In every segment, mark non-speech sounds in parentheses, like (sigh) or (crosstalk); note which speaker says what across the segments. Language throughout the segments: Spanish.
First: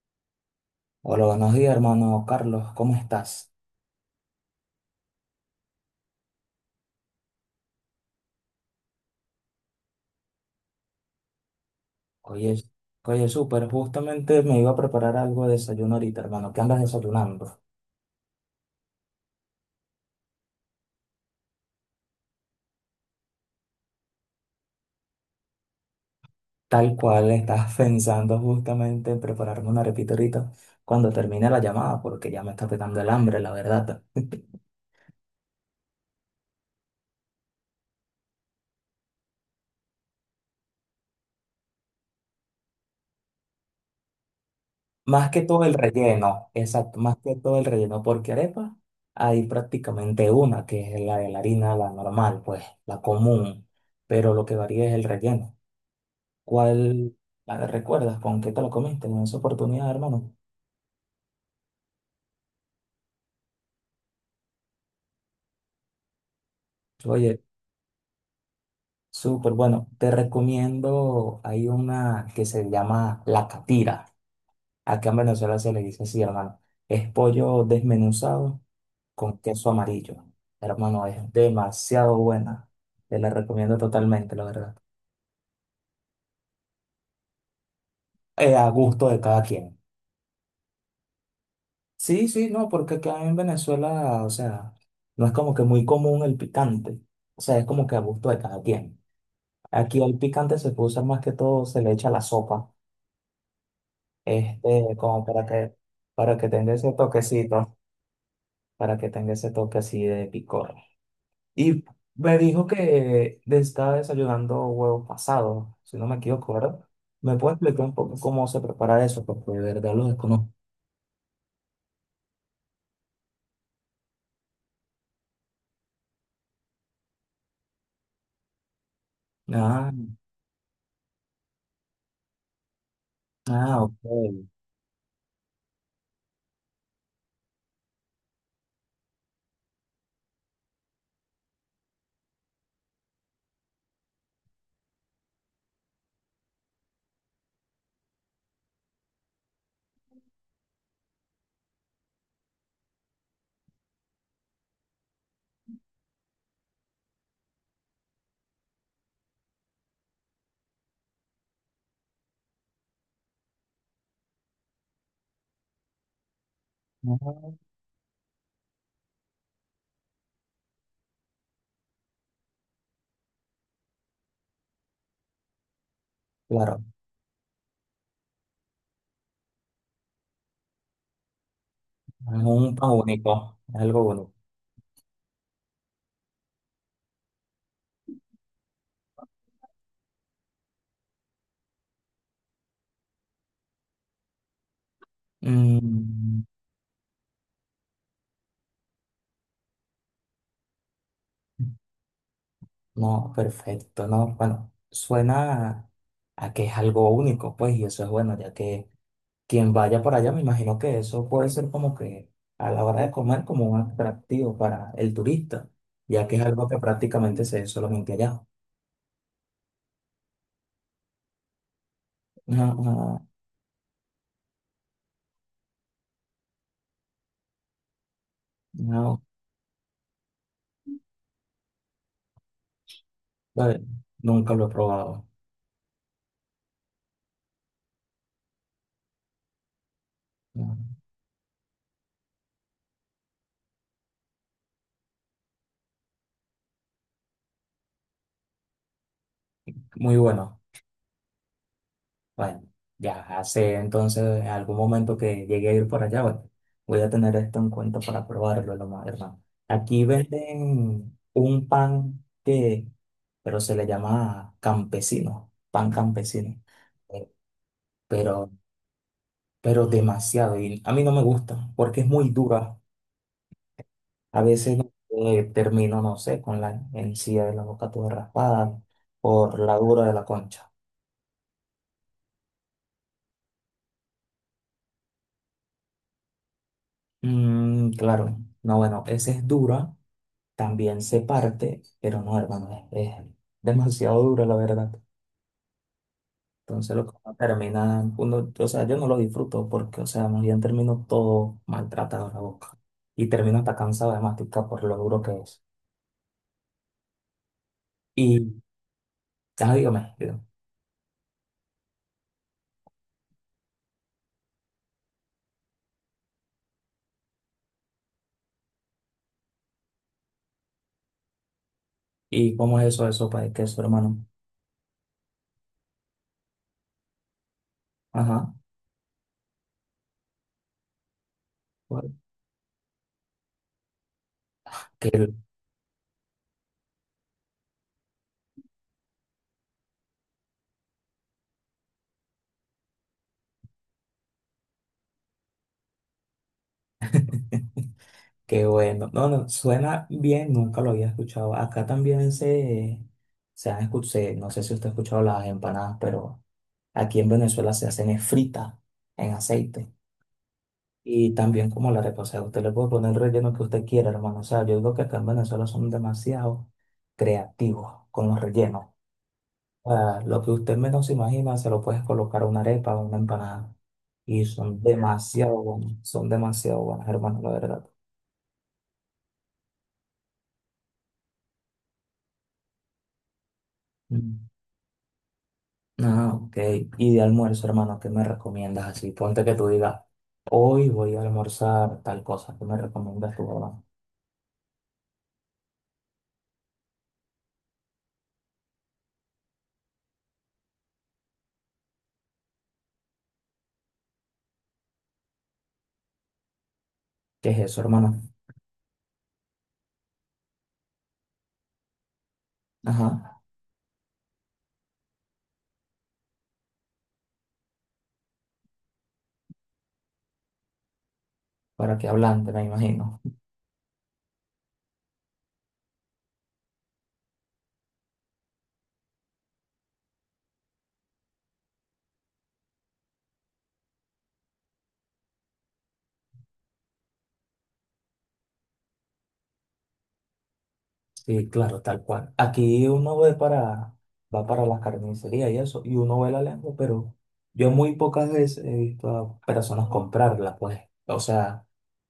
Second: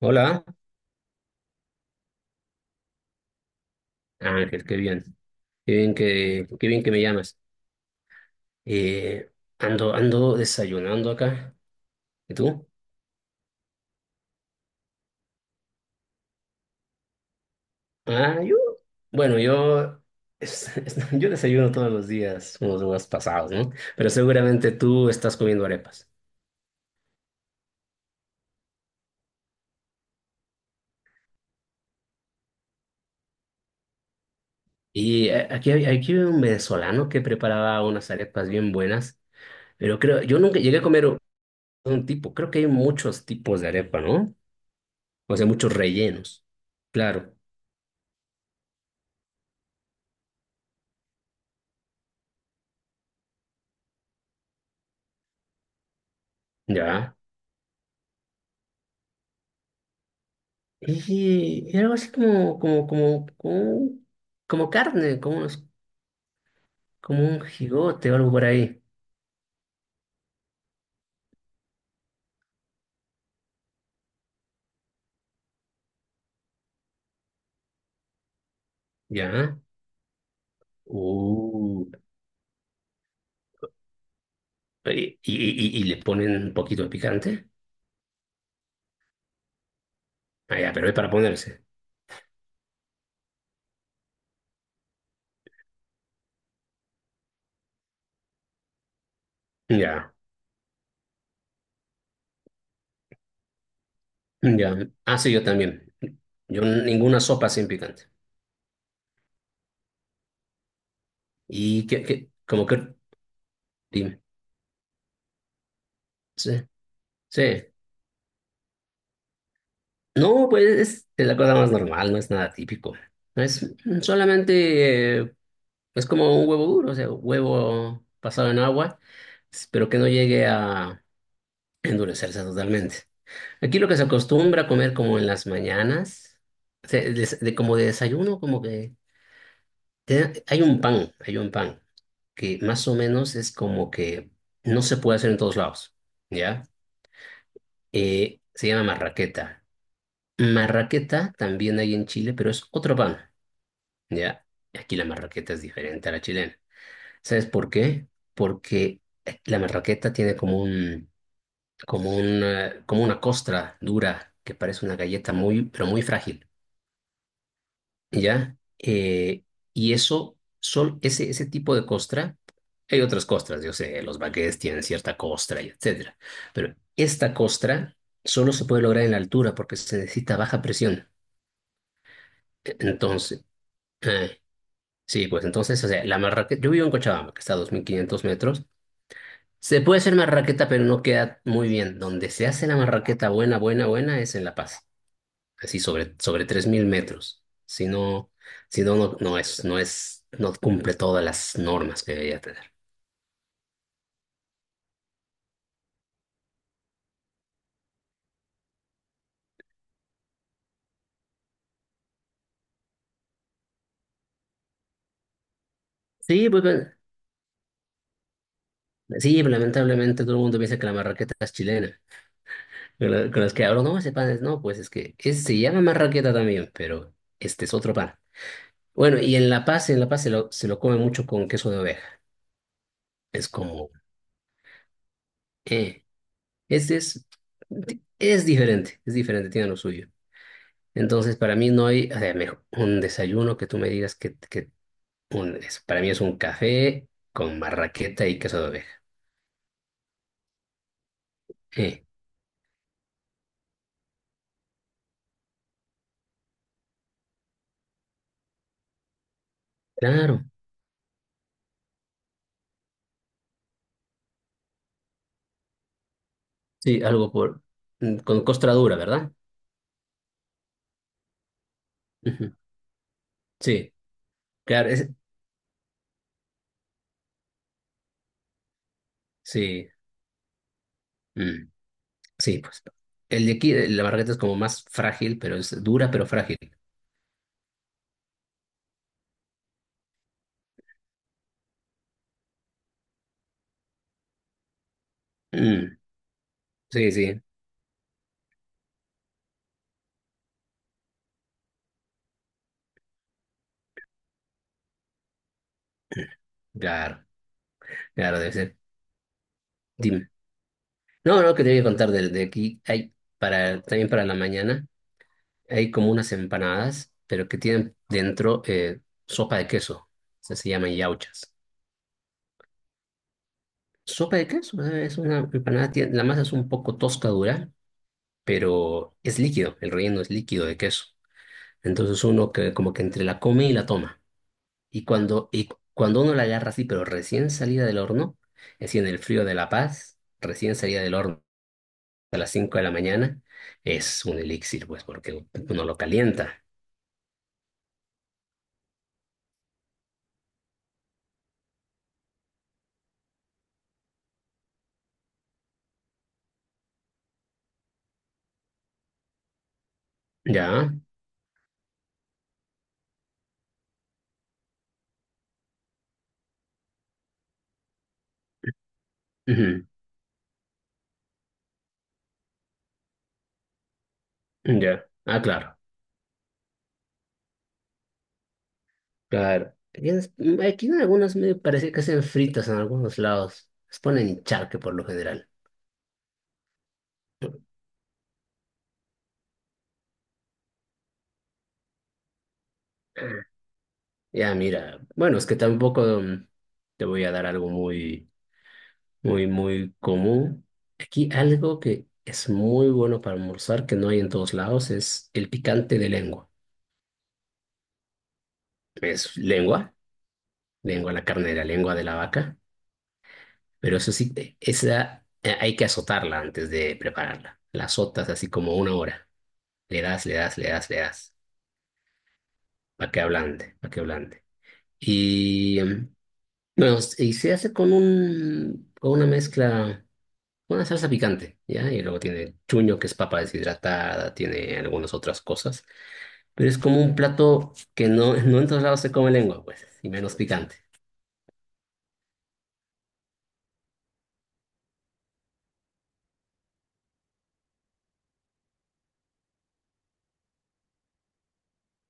Speaker 1: Hola,
Speaker 2: Hola, buenos días, hermano Carlos, ¿cómo estás?
Speaker 1: Ángel, qué bien, qué bien que me llamas. Eh, ando desayunando acá. ¿Y
Speaker 2: Oye,
Speaker 1: tú?
Speaker 2: oye, súper, justamente me iba a preparar algo de desayuno ahorita, hermano. ¿Qué andas desayunando?
Speaker 1: Ah, yo, bueno, (laughs) yo desayuno todos los días, unos días pasados, ¿no? Pero seguramente tú estás comiendo arepas.
Speaker 2: Tal cual estás (laughs) pensando justamente en prepararme una arepita ahorita cuando termine la llamada, porque ya me está pegando el hambre, la verdad. (laughs)
Speaker 1: Y aquí, aquí hay un venezolano que preparaba unas arepas bien buenas, pero creo, yo nunca llegué a comer un tipo. Creo que hay muchos tipos de arepa, ¿no?
Speaker 2: Más
Speaker 1: O
Speaker 2: que
Speaker 1: sea,
Speaker 2: todo
Speaker 1: muchos
Speaker 2: el
Speaker 1: rellenos.
Speaker 2: relleno, exacto, más
Speaker 1: Claro,
Speaker 2: que todo el relleno, porque arepa hay prácticamente una, que es la de la harina, la normal, pues, la común, pero lo que varía es el relleno.
Speaker 1: ya.
Speaker 2: ¿Cuál la recuerdas? ¿Con qué te lo comiste? En esa oportunidad, hermano.
Speaker 1: Y era algo así como carne, como un
Speaker 2: Oye,
Speaker 1: jigote o algo por ahí.
Speaker 2: súper bueno. Te recomiendo, hay una que se llama la catira. Acá en Venezuela se le dice así, hermano. Es pollo desmenuzado con
Speaker 1: ¿Ya?
Speaker 2: queso amarillo. Hermano, es
Speaker 1: Uh,
Speaker 2: demasiado buena. Te la recomiendo totalmente, la verdad.
Speaker 1: y le ponen un poquito de picante.
Speaker 2: A gusto de cada quien.
Speaker 1: Ah, ya, pero es para ponerse.
Speaker 2: Sí, sí, no, porque acá en Venezuela, o sea, no es como que muy común el picante. O sea, es como que a gusto de cada quien. Aquí
Speaker 1: Ya,
Speaker 2: el picante se puede usar más que todo, se le echa a la sopa,
Speaker 1: ya.
Speaker 2: este,
Speaker 1: Ah,
Speaker 2: como
Speaker 1: sí, yo también.
Speaker 2: para que
Speaker 1: Yo
Speaker 2: tenga ese
Speaker 1: ninguna sopa sin
Speaker 2: toquecito,
Speaker 1: picante.
Speaker 2: para que tenga ese toque así de picor. Y
Speaker 1: Y
Speaker 2: me dijo
Speaker 1: como que,
Speaker 2: que estaba
Speaker 1: dime.
Speaker 2: desayunando huevos pasados, si no me equivoco,
Speaker 1: Sí,
Speaker 2: ¿verdad? ¿Me puede
Speaker 1: sí.
Speaker 2: explicar un poco cómo se prepara eso? Porque de verdad lo desconozco.
Speaker 1: No, pues es la cosa más normal, no es nada típico. Es solamente eh, Es como un huevo duro, o sea, huevo pasado en agua, pero
Speaker 2: Ah,
Speaker 1: que no llegue a endurecerse totalmente. Aquí
Speaker 2: ah,
Speaker 1: lo que se
Speaker 2: ok.
Speaker 1: acostumbra a comer como en las mañanas, o sea, de, como de desayuno, como hay un pan, que más o menos es como que no se puede hacer en todos lados, ¿ya? Se llama marraqueta. Marraqueta también hay en Chile, pero es otro pan, ¿ya? Aquí la marraqueta es diferente a la chilena. ¿Sabes por qué? Porque la marraqueta tiene como una costra dura que parece una galleta muy, pero muy frágil,
Speaker 2: Ah,
Speaker 1: ¿ya? Ese tipo de costra, hay otras costras, yo sé, los baguettes tienen cierta costra y etcétera, pero
Speaker 2: claro,
Speaker 1: esta costra solo se puede lograr en la altura porque se necesita baja presión.
Speaker 2: es un pan
Speaker 1: Entonces,
Speaker 2: único, es algo único.
Speaker 1: eh, sí, pues entonces, o sea, la marraqueta, yo vivo en Cochabamba, que está a 2.500 metros. Se puede hacer marraqueta, pero no queda muy bien. Donde se hace la marraqueta buena, buena, buena es en La Paz, así
Speaker 2: Mm.
Speaker 1: sobre 3.000 metros. Si no, si no, no, no es, no es, No cumple todas las normas que debería tener.
Speaker 2: No, perfecto, no, bueno, suena a que es algo único, pues, y eso es bueno, ya que quien vaya por allá, me imagino que eso puede ser como que a la hora de comer como un atractivo para el turista, ya que es
Speaker 1: Sí, pues,
Speaker 2: algo que
Speaker 1: bueno,
Speaker 2: prácticamente se ve solamente allá.
Speaker 1: sí, lamentablemente todo el mundo piensa que la marraqueta es chilena.
Speaker 2: No, no,
Speaker 1: Con los que hablo, no, ese pan es, no, pues es que se llama marraqueta también, pero este es otro pan. Bueno,
Speaker 2: no,
Speaker 1: y en La Paz, se lo come mucho con queso de oveja. Es
Speaker 2: vale,
Speaker 1: como,
Speaker 2: nunca lo he probado.
Speaker 1: eh, Este es diferente, tiene lo suyo.
Speaker 2: No,
Speaker 1: Entonces, para mí no hay, o sea, mejor, un desayuno que tú me digas que para mí es un café con marraqueta y queso de oveja.
Speaker 2: muy bueno.
Speaker 1: Eh,
Speaker 2: Bueno, ya hace entonces algún momento que llegué a ir por allá, bueno, voy a tener esto en cuenta para probarlo, lo más, hermano. Aquí
Speaker 1: claro,
Speaker 2: venden un pan que, pero se le llama campesino, pan campesino,
Speaker 1: sí,
Speaker 2: eh,
Speaker 1: algo por, con
Speaker 2: pero,
Speaker 1: costra dura, ¿verdad?
Speaker 2: pero demasiado, y a mí no me gusta porque es muy
Speaker 1: Ujú.
Speaker 2: dura.
Speaker 1: Sí,
Speaker 2: A veces
Speaker 1: claro, es,
Speaker 2: termino, no sé, con la encía de la boca toda raspada por la
Speaker 1: sí,
Speaker 2: dura de la concha.
Speaker 1: mm, sí, pues. El de aquí, la marraqueta es como más frágil, pero es dura, pero frágil.
Speaker 2: Mm, claro, no, bueno, esa es dura. También se parte, pero no, hermano, es demasiado duro, la verdad.
Speaker 1: Mm,
Speaker 2: Entonces, lo que
Speaker 1: sí,
Speaker 2: uno
Speaker 1: sí,
Speaker 2: termina, uno, o sea, yo no lo disfruto porque, o sea, más bien termino todo maltratado en la boca. Y termino hasta cansado de masticar por lo duro que es.
Speaker 1: claro, claro, debe
Speaker 2: Y,
Speaker 1: ser.
Speaker 2: ah, dígame,
Speaker 1: Dime.
Speaker 2: dígame,
Speaker 1: No, no, que te voy a contar de aquí. Hay para, también para la mañana, hay como unas empanadas, pero que tienen dentro sopa de queso. Se llaman yauchas.
Speaker 2: ¿y cómo es eso de sopa de queso, hermano?
Speaker 1: Sopa de queso, es una empanada, la masa es un poco tosca dura,
Speaker 2: Ajá,
Speaker 1: pero es líquido, el relleno es líquido de queso.
Speaker 2: bueno,
Speaker 1: Entonces uno que como que entre la come y la toma.
Speaker 2: qué,
Speaker 1: Y cuando uno la agarra así, pero recién salida del horno, así en el frío de La Paz, recién salida del horno a las 5 de la mañana, es un elixir, pues, porque uno lo calienta.
Speaker 2: qué bueno. No, no, suena bien, nunca lo había escuchado. Acá también se han escuchado, no sé si usted ha escuchado las empanadas, pero. Aquí en Venezuela se hacen es frita en aceite.
Speaker 1: ¿Ya?
Speaker 2: Y también como la arepa, o sea, usted le puede poner el relleno que usted quiera, hermano. O sea, yo digo que acá en Venezuela son demasiado creativos con los rellenos.
Speaker 1: Ujú.
Speaker 2: O sea, lo que usted menos se imagina, se lo puedes colocar a una arepa o una empanada. Y son
Speaker 1: Ya. Ah,
Speaker 2: demasiado
Speaker 1: claro.
Speaker 2: buenos, son demasiado buenas, hermano, la verdad.
Speaker 1: Claro. Aquí en algunos me parece que hacen fritas en algunos lados. Les ponen
Speaker 2: Mm.
Speaker 1: charque por lo general.
Speaker 2: Ah, ok. Y de almuerzo, hermano, ¿qué me recomiendas así? Ponte que tú digas, hoy voy a almorzar tal cosa. ¿Qué me recomiendas tú, hermano?
Speaker 1: Ya, mira, bueno, es que tampoco te voy a dar algo muy, muy, muy común. Aquí algo que es muy bueno para almorzar, que no hay en todos lados, es el picante de lengua.
Speaker 2: ¿Qué es eso, hermano?
Speaker 1: Es lengua, lengua, la carne de la lengua de la vaca.
Speaker 2: Ajá.
Speaker 1: Pero eso sí, esa hay que azotarla antes de prepararla. La azotas así como una hora. Le das, le das, le das, le das.
Speaker 2: Para que hablante, me
Speaker 1: Para
Speaker 2: imagino.
Speaker 1: que ablande, para que ablande. Y, bueno, y se hace con un, con una mezcla, una salsa picante, ¿ya? Y luego tiene chuño, que es papa deshidratada, tiene algunas otras cosas. Pero es como un plato que no, no en todos lados se come lengua, pues, y menos picante.
Speaker 2: Sí, claro, tal cual. Aquí uno ve para, va para las carnicerías y eso, y uno ve la lengua, pero yo muy pocas veces he visto a personas comprarla, pues. O sea,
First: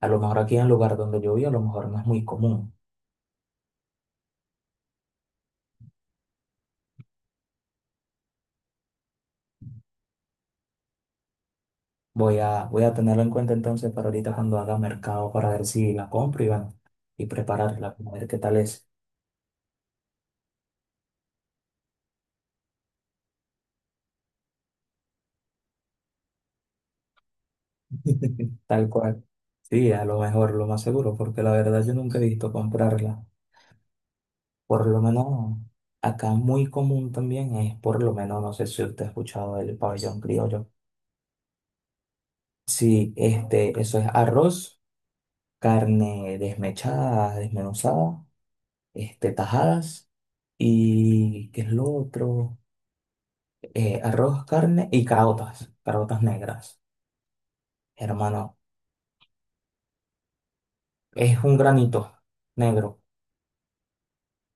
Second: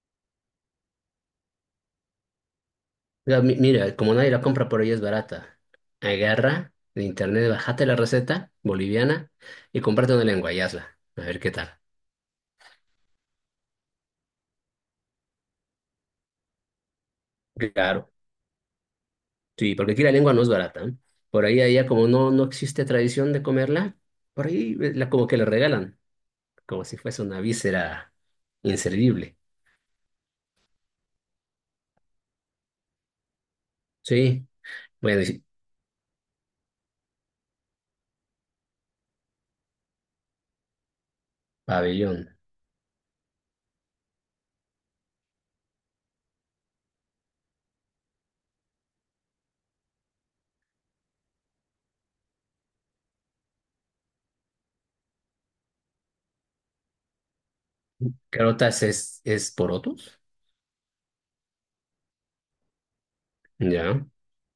Speaker 2: a lo mejor aquí en el lugar donde yo vivo, a lo mejor no es muy común.
Speaker 1: Mira, mira, como nadie la compra, por ella es barata. Agarra de internet, bájate la receta boliviana y comprate una lengua y hazla. A ver qué tal.
Speaker 2: Voy a, voy a tenerlo en cuenta entonces para ahorita cuando haga mercado para ver si la compro y bueno, y prepararla,
Speaker 1: Claro.
Speaker 2: a ver qué tal es.
Speaker 1: Sí, porque aquí la lengua no es barata, ¿eh? Por ahí, allá, como no, no existe tradición de comerla, por ahí la, como que la regalan, como si fuese una víscera
Speaker 2: (laughs) Tal cual.
Speaker 1: inservible.
Speaker 2: Sí, a lo mejor, lo más seguro, porque la verdad yo nunca he visto comprarla.
Speaker 1: Sí,
Speaker 2: Por lo
Speaker 1: bueno, sí,
Speaker 2: menos acá muy común también es, por lo menos, no sé si usted ha escuchado el pabellón criollo.
Speaker 1: pabellón.
Speaker 2: Sí, este, eso es arroz, carne desmechada, desmenuzada, este, tajadas y ¿qué es lo otro? Arroz, carne y carotas, carotas negras. Hermano,
Speaker 1: Carotas es porotos,
Speaker 2: es un granito negro
Speaker 1: ya.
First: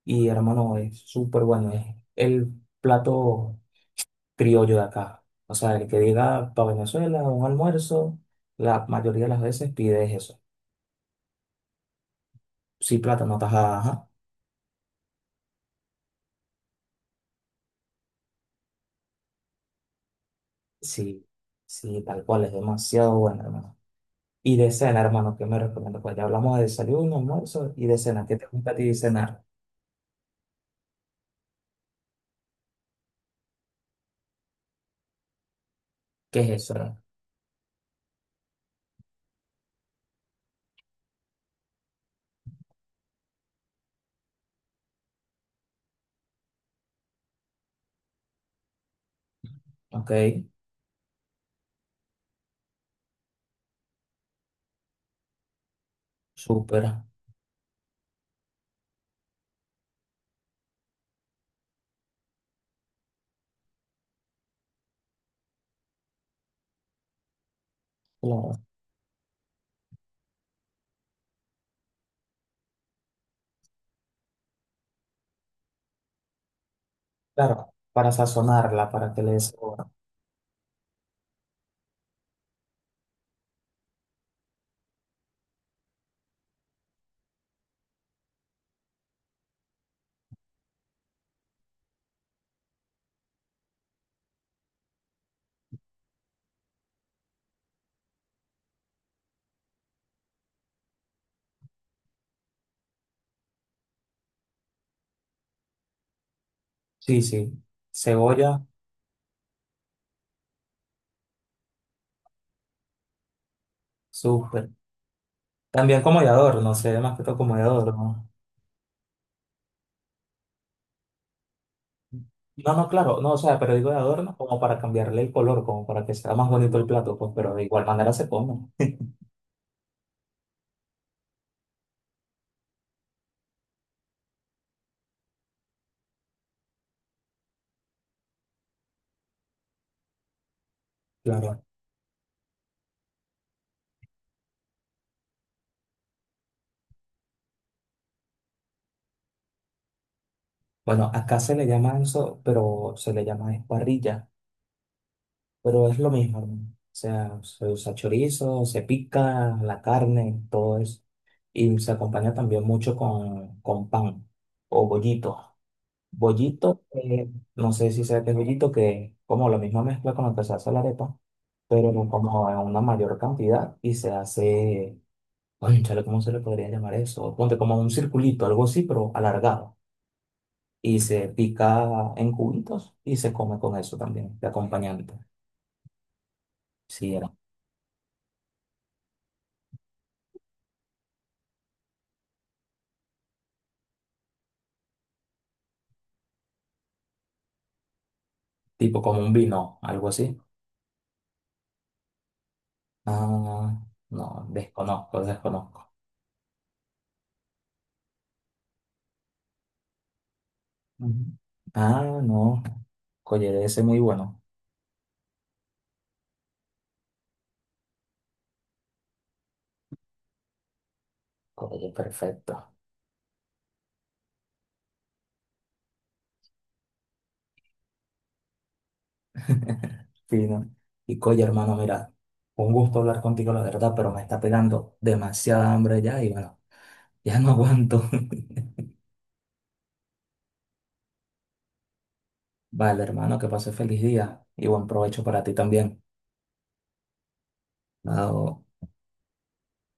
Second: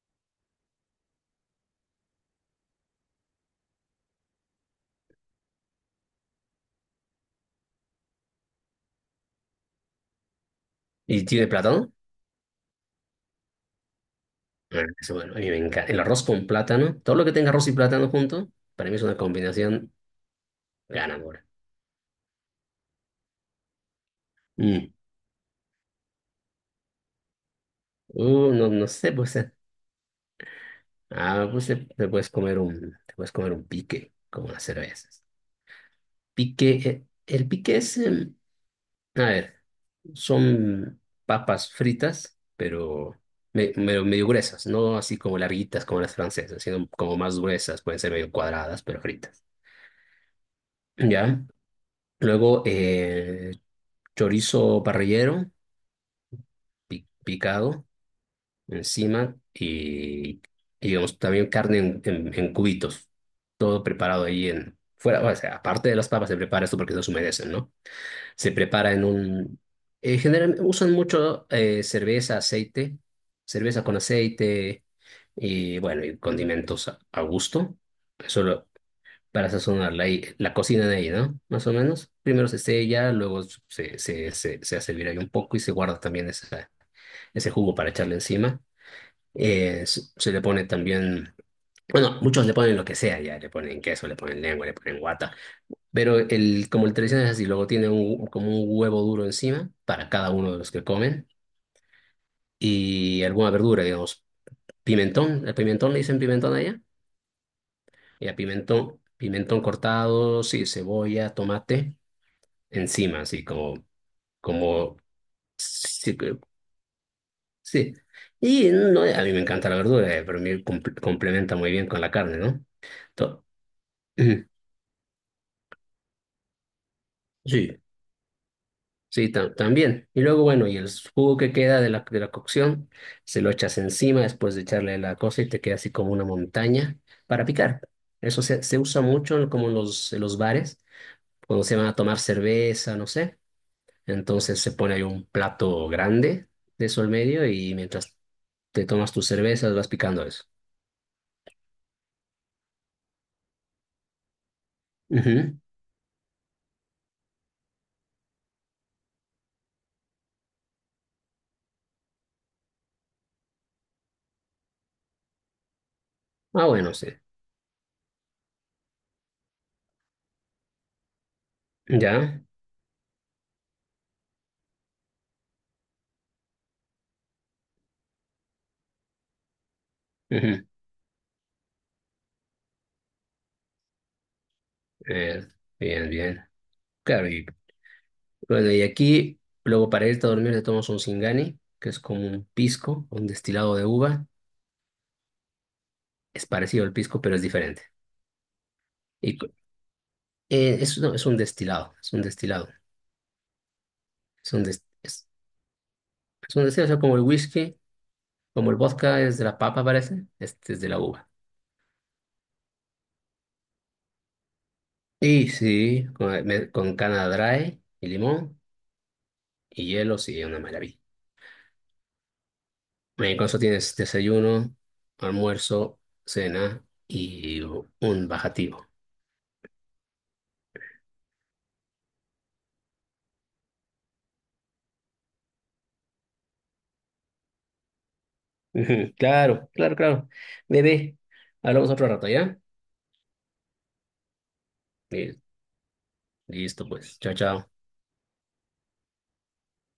Speaker 2: y hermano, es súper bueno, es el plato criollo de acá. O sea, el que diga para Venezuela un almuerzo, la mayoría de las veces pides eso.
Speaker 1: ¿Y tiene plátano?
Speaker 2: Sí, plátano, tajada, ajá.
Speaker 1: Bueno, eso, bueno, a mí me encanta. El arroz con plátano, todo lo que tenga arroz y plátano junto, para mí es una combinación
Speaker 2: Sí,
Speaker 1: ganadora.
Speaker 2: sí, tal cual, es demasiado bueno, hermano. Y de
Speaker 1: Mm.
Speaker 2: cena, hermano, ¿qué me recomiendo? Pues ya hablamos de desayuno, almuerzo y de cena. ¿Qué te
Speaker 1: No,
Speaker 2: gusta a ti
Speaker 1: no
Speaker 2: de
Speaker 1: sé, pues,
Speaker 2: cenar?
Speaker 1: pues te puedes comer te puedes comer un pique, como las cervezas.
Speaker 2: ¿Qué es
Speaker 1: Pique,
Speaker 2: eso, hermano?
Speaker 1: el pique es, a ver, son papas fritas, pero medio, medio gruesas, no así como larguitas como las francesas, sino como más gruesas, pueden ser medio cuadradas, pero fritas.
Speaker 2: Ok,
Speaker 1: ¿Ya? Luego, chorizo parrillero
Speaker 2: súper.
Speaker 1: picado encima y, digamos, también carne en, en cubitos. Todo preparado ahí en... Fuera, o sea, aparte de las papas se prepara esto porque no se humedecen, ¿no? Se
Speaker 2: Claro,
Speaker 1: prepara en un... generalmente usan mucho cerveza, aceite, cerveza con aceite y, bueno, y condimentos a
Speaker 2: claro,
Speaker 1: gusto.
Speaker 2: para
Speaker 1: Solo
Speaker 2: sazonarla, para que le dé
Speaker 1: para
Speaker 2: sabor.
Speaker 1: sazonar la, la cocina de ahí, ¿no? Más o menos. Primero se sella, luego se hace hervir ahí un poco y se guarda también esa ese jugo para echarle encima. Se le pone también, bueno, muchos le ponen lo que sea ya, le ponen queso, le ponen lengua, le ponen guata, pero el, como el tradicional es así, luego tiene un, como un huevo duro encima para cada uno de los que comen y alguna verdura, digamos, pimentón, el pimentón le dicen pimentón allá,
Speaker 2: Sí, sí,
Speaker 1: y
Speaker 2: cebolla,
Speaker 1: pimentón, pimentón cortado, sí, cebolla, tomate encima, así como,
Speaker 2: súper.
Speaker 1: como,
Speaker 2: También
Speaker 1: sí.
Speaker 2: como de adorno, sé, más que todo como de
Speaker 1: Sí.
Speaker 2: adorno.
Speaker 1: Y no, a mí me encanta la verdura, pero me complementa muy bien con la carne, ¿no?
Speaker 2: No, no, claro, no, o
Speaker 1: To-
Speaker 2: sea, pero digo de adorno
Speaker 1: Ujú.
Speaker 2: como para cambiarle el color, como para que sea más bonito el plato, pues, pero de
Speaker 1: Sí,
Speaker 2: igual manera se come.
Speaker 1: sí, también. Y luego, bueno, y el jugo que queda de la cocción, se lo echas encima después de echarle la cosa y te queda así como una montaña para picar. Eso se usa mucho en como en los bares,
Speaker 2: Claro.
Speaker 1: cuando se van a tomar cerveza, no sé. Entonces se pone ahí un plato grande de eso al medio y mientras te tomas tus cervezas vas picando eso.
Speaker 2: Bueno, acá se le llama eso, pero se le llama esparrilla,
Speaker 1: Ujú.
Speaker 2: pero es lo mismo, hermano. O sea, se usa chorizo, se pica la carne, todo eso. Y se acompaña también mucho con pan o bollito.
Speaker 1: Ah,
Speaker 2: Bollito,
Speaker 1: bueno, sí.
Speaker 2: no sé si sea que es bollito, que es como la misma mezcla con la que se hace la arepa, pero
Speaker 1: Ya.
Speaker 2: como en una mayor cantidad y se hace. Cónchale, ¿cómo se le podría llamar eso? Ponte como un circulito, algo así, pero alargado.
Speaker 1: Ujú. (laughs)
Speaker 2: Y se pica en cubitos y se come con eso también, de acompañante.
Speaker 1: Eh, bien, bien.
Speaker 2: Sí,
Speaker 1: Claro,
Speaker 2: era
Speaker 1: y bueno, y aquí, luego para irte a dormir te tomas un Singani, que es como un pisco, un destilado de uva. Es parecido al pisco, pero es diferente.
Speaker 2: tipo como un
Speaker 1: Y cu-
Speaker 2: vino, algo así.
Speaker 1: no, es un destilado, es un destilado.
Speaker 2: Ah, no,
Speaker 1: Es un, des-
Speaker 2: desconozco,
Speaker 1: es,
Speaker 2: desconozco.
Speaker 1: es un destilado, o sea, como el whisky, como el vodka es de la papa, parece. Este es de la
Speaker 2: Ujú.
Speaker 1: uva.
Speaker 2: Ah, no, Colle, ese muy bueno.
Speaker 1: Y sí, con cana dry y limón y hielo, sí, una maravilla.
Speaker 2: Colle, perfecto.
Speaker 1: Con eso tienes desayuno, almuerzo, cena y un bajativo.
Speaker 2: Fino. Y Colle, hermano, mira, un gusto hablar contigo, la verdad, pero me está pegando demasiada hambre ya y bueno, ya no aguanto.
Speaker 1: Ujú. Claro, claro, claro. Bebé, hablamos otro rato, ¿ya?
Speaker 2: (laughs) Vale, hermano, que pase feliz día y buen provecho
Speaker 1: Eh,
Speaker 2: para ti también.
Speaker 1: listo, pues. Chao, chao.
Speaker 2: Ah, o-